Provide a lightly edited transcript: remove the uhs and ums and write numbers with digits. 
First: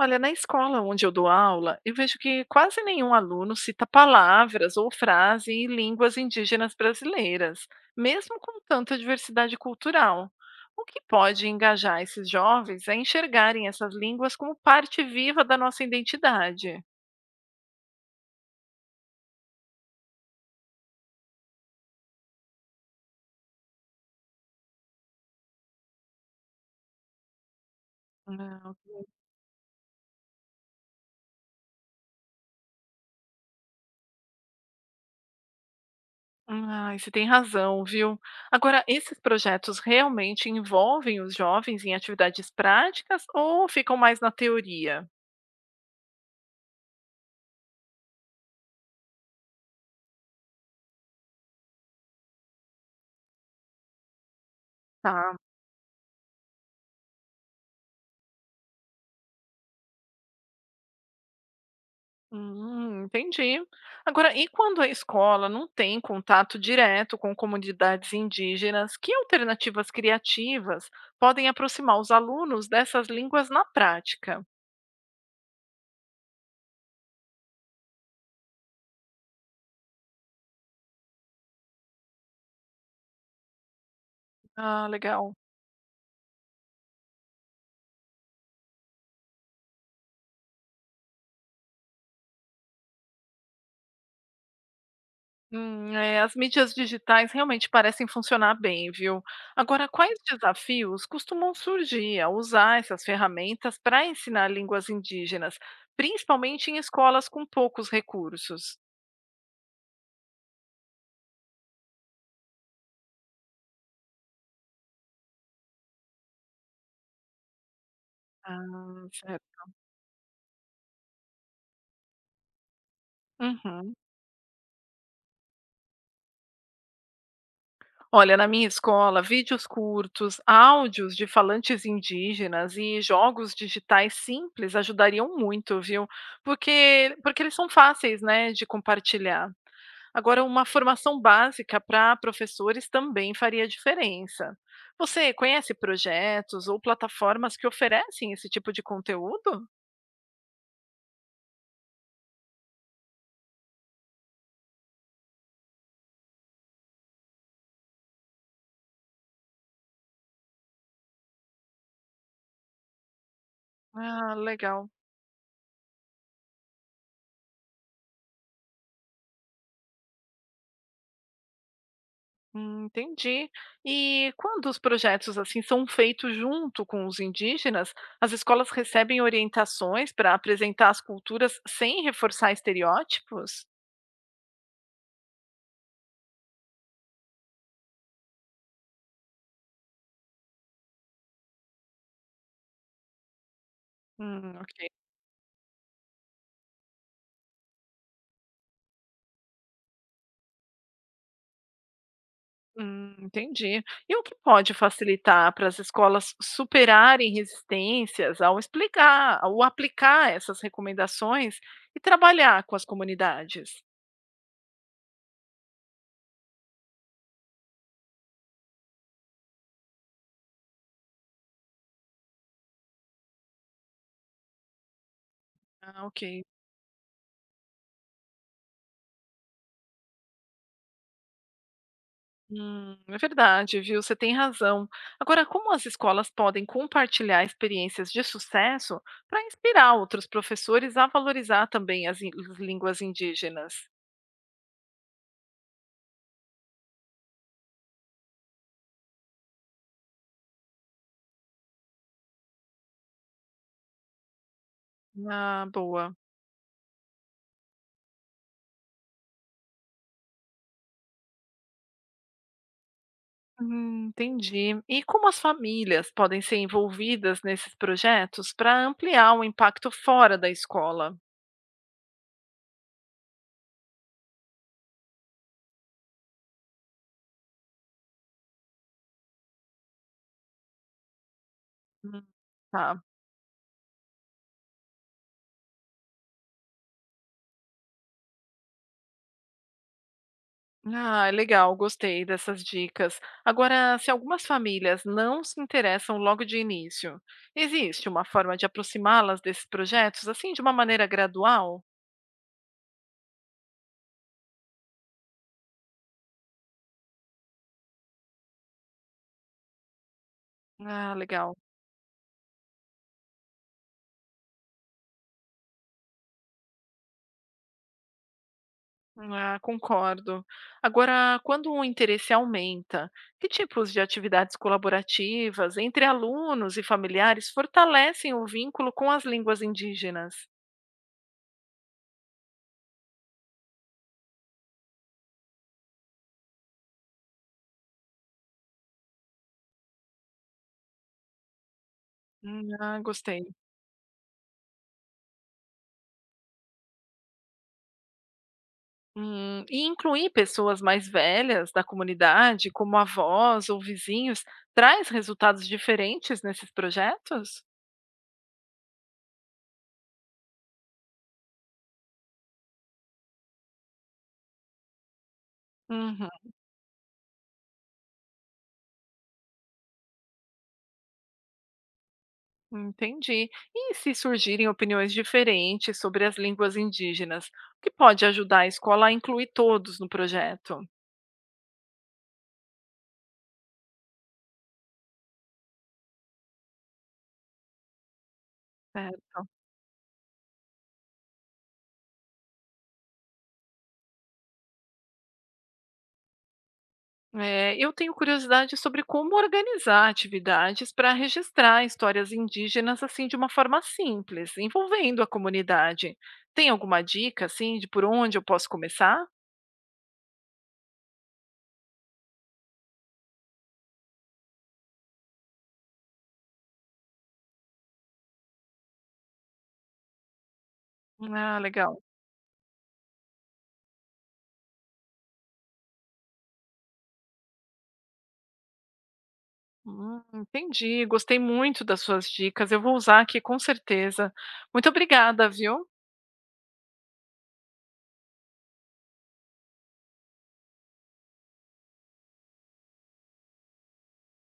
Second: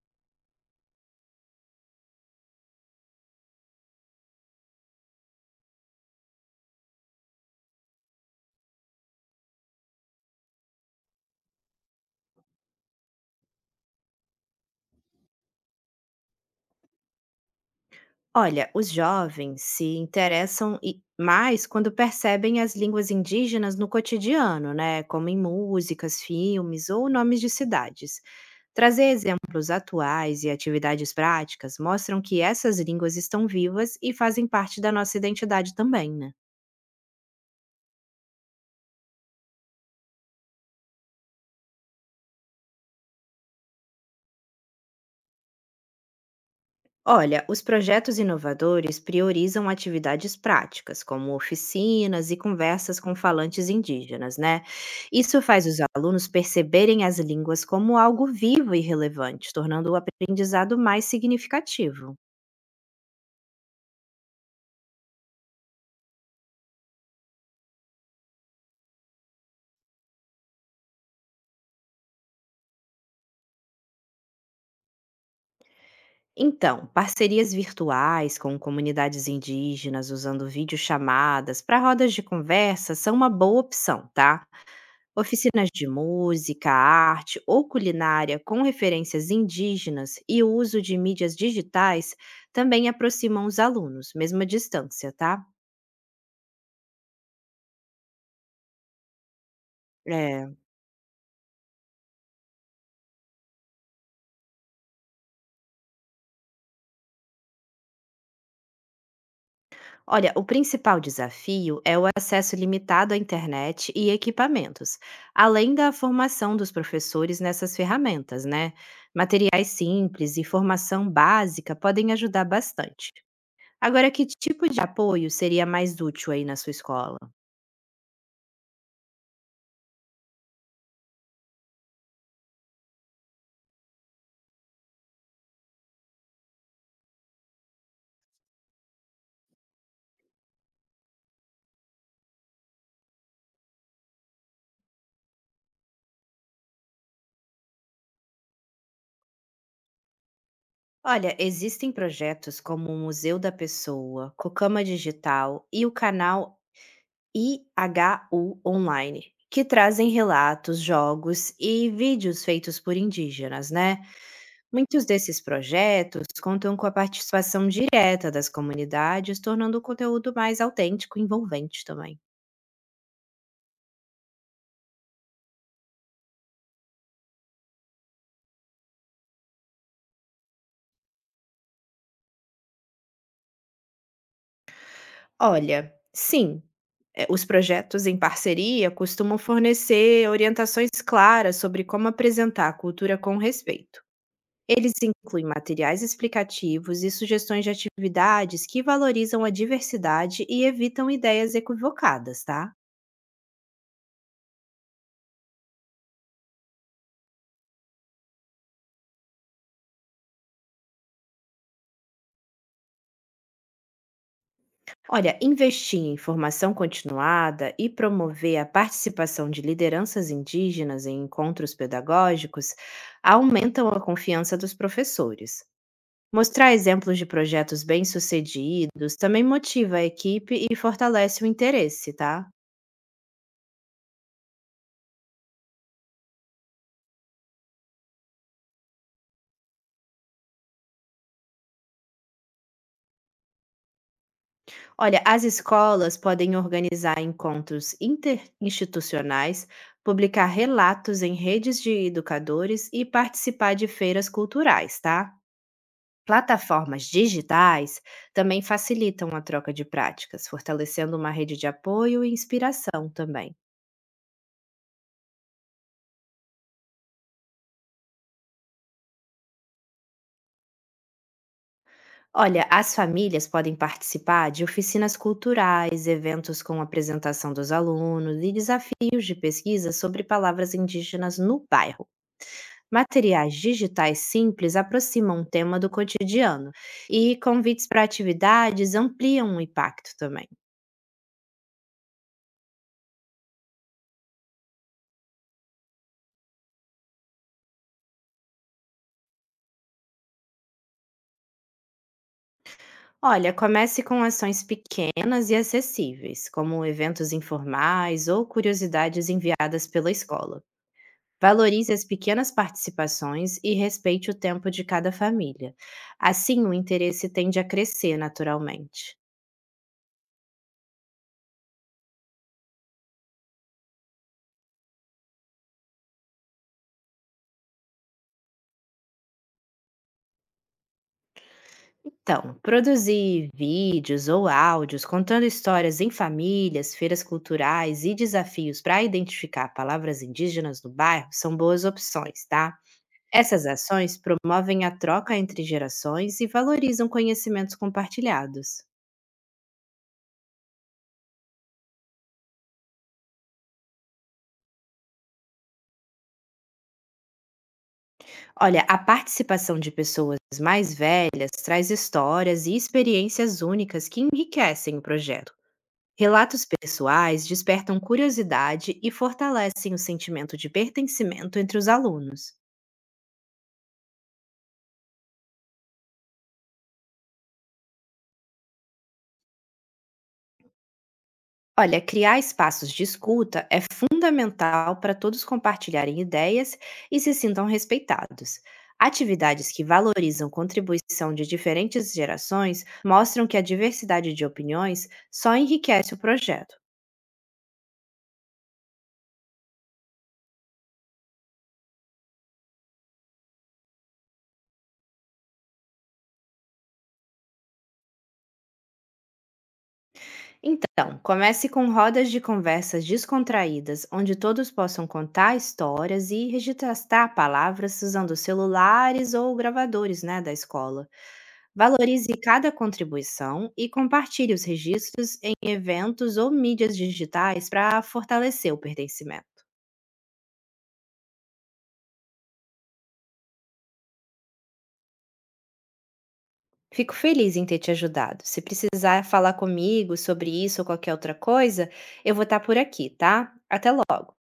Olha, na escola onde eu dou aula, eu vejo que quase nenhum aluno cita palavras ou frases em línguas indígenas brasileiras, mesmo com tanta diversidade cultural. O que pode engajar esses jovens a enxergarem essas línguas como parte viva da nossa identidade? Olha, os jovens se interessam mais quando percebem as línguas indígenas no cotidiano, né? Como em músicas, filmes ou nomes de cidades. Não, Trazer exemplos atuais e atividades práticas mostram que essas línguas estão vivas e fazem parte da nossa identidade também, né? ah, você tem razão, viu? Agora, esses projetos realmente envolvem os jovens em atividades práticas ou ficam mais na teoria? Olha, os projetos inovadores priorizam atividades práticas, como oficinas e conversas com falantes indígenas, né? Tá. Isso faz os alunos perceberem as línguas como algo vivo e relevante, tornando o aprendizado mais significativo. Entendi. Agora, e quando a escola não tem contato direto com comunidades indígenas, que alternativas criativas podem aproximar os alunos dessas línguas na prática? Então, parcerias virtuais com comunidades indígenas usando videochamadas para rodas de conversa são uma boa opção, tá? Ah, legal. Oficinas de música, arte ou culinária com referências indígenas e o uso de mídias digitais também aproximam os alunos, mesmo à distância, tá? É, as mídias digitais realmente parecem funcionar bem, viu? Agora, quais É. desafios costumam surgir ao usar essas ferramentas para ensinar línguas indígenas, principalmente em escolas com poucos recursos? Olha, o principal desafio é o acesso limitado à internet e equipamentos, além da formação dos professores nessas ferramentas, né? Ah, certo. Materiais simples e formação básica podem ajudar bastante. Uhum. Agora, que tipo de apoio seria mais útil aí na sua escola? Olha, na minha escola, vídeos curtos, áudios de falantes indígenas e jogos digitais simples ajudariam muito, viu? Porque eles são fáceis, né, de compartilhar. Agora, uma formação básica para professores também faria diferença. Você conhece projetos ou plataformas que oferecem esse tipo de conteúdo? Olha, existem projetos como o Museu da Pessoa, Cocama Digital e o canal IHU Online, que trazem relatos, jogos e vídeos feitos por indígenas, né? Ah, legal. Muitos desses projetos contam com a participação direta das comunidades, tornando o conteúdo mais autêntico e envolvente também. Entendi. E quando os projetos assim são feitos junto com os indígenas, as escolas recebem orientações para apresentar as culturas sem reforçar estereótipos? Olha, sim. Os projetos em parceria costumam fornecer orientações claras sobre como apresentar a cultura com respeito. Ok. Eles incluem materiais explicativos e sugestões de atividades que valorizam a diversidade e evitam ideias equivocadas, tá? Entendi. E o que pode facilitar para as escolas superarem resistências ao explicar, ao aplicar essas recomendações e trabalhar com as comunidades? Olha, investir em formação continuada e promover a participação de lideranças indígenas em encontros pedagógicos aumentam a confiança dos professores. Ah, ok. Mostrar exemplos de projetos bem-sucedidos também motiva a equipe e fortalece o interesse, tá? É verdade, viu? Você tem razão. Agora, como as escolas podem compartilhar experiências de sucesso para inspirar outros professores a valorizar também as línguas indígenas? Olha, as escolas podem organizar encontros interinstitucionais, publicar relatos em redes de educadores e participar de feiras culturais, tá? Ah, boa. Plataformas digitais também facilitam a troca de práticas, fortalecendo uma rede de apoio e inspiração também. Entendi. E como as famílias podem ser envolvidas nesses projetos para ampliar o impacto fora da escola? Olha, as famílias podem participar de oficinas culturais, eventos com apresentação dos alunos e desafios de pesquisa sobre palavras indígenas no bairro. Hum, tá. Materiais digitais simples aproximam o tema do cotidiano e convites para atividades ampliam o impacto também. Ah, legal, gostei dessas dicas. Agora, se algumas famílias não se interessam logo de início, existe uma forma de aproximá-las desses projetos, assim, de uma maneira gradual? Olha, comece com ações pequenas e acessíveis, como eventos informais ou curiosidades enviadas pela escola. Ah, legal. Valorize as pequenas participações e respeite o tempo de cada família. Assim, o interesse tende a crescer naturalmente. Ah, concordo. Agora, quando o interesse aumenta, que tipos de atividades colaborativas entre alunos e familiares fortalecem o vínculo com as línguas indígenas? Então, produzir vídeos ou áudios contando histórias em famílias, feiras culturais e desafios para identificar palavras indígenas no bairro são boas opções, tá? Ah, gostei. Essas ações promovem a troca entre gerações e valorizam conhecimentos compartilhados. E incluir pessoas mais velhas da comunidade, como avós ou vizinhos, traz resultados diferentes nesses projetos? Olha, a participação de pessoas mais velhas traz histórias e experiências únicas que enriquecem o projeto. Uhum, Relatos pessoais despertam curiosidade e fortalecem o sentimento de pertencimento entre os alunos. entendi. E se surgirem opiniões diferentes sobre as línguas indígenas, o que pode ajudar a escola a incluir todos no projeto? Olha, criar espaços de escuta é fundamental para todos compartilharem ideias e se sintam respeitados. Certo. Atividades que valorizam contribuição de diferentes gerações mostram que a diversidade de opiniões só enriquece o projeto. É, eu tenho curiosidade sobre como organizar atividades para registrar histórias indígenas assim de uma forma simples, envolvendo a comunidade. Tem alguma dica assim de por onde eu posso começar? Então, comece com rodas de conversas descontraídas, onde todos possam contar histórias e registrar palavras usando celulares ou gravadores, né, da escola. Ah, legal. Valorize cada contribuição e compartilhe os registros em eventos ou mídias digitais para fortalecer o pertencimento. Entendi. Gostei muito das suas dicas. Eu vou usar aqui com certeza. Muito obrigada, viu? Fico feliz em ter te ajudado. Se precisar falar comigo sobre isso ou qualquer outra coisa, eu vou estar por aqui, tá? Até logo!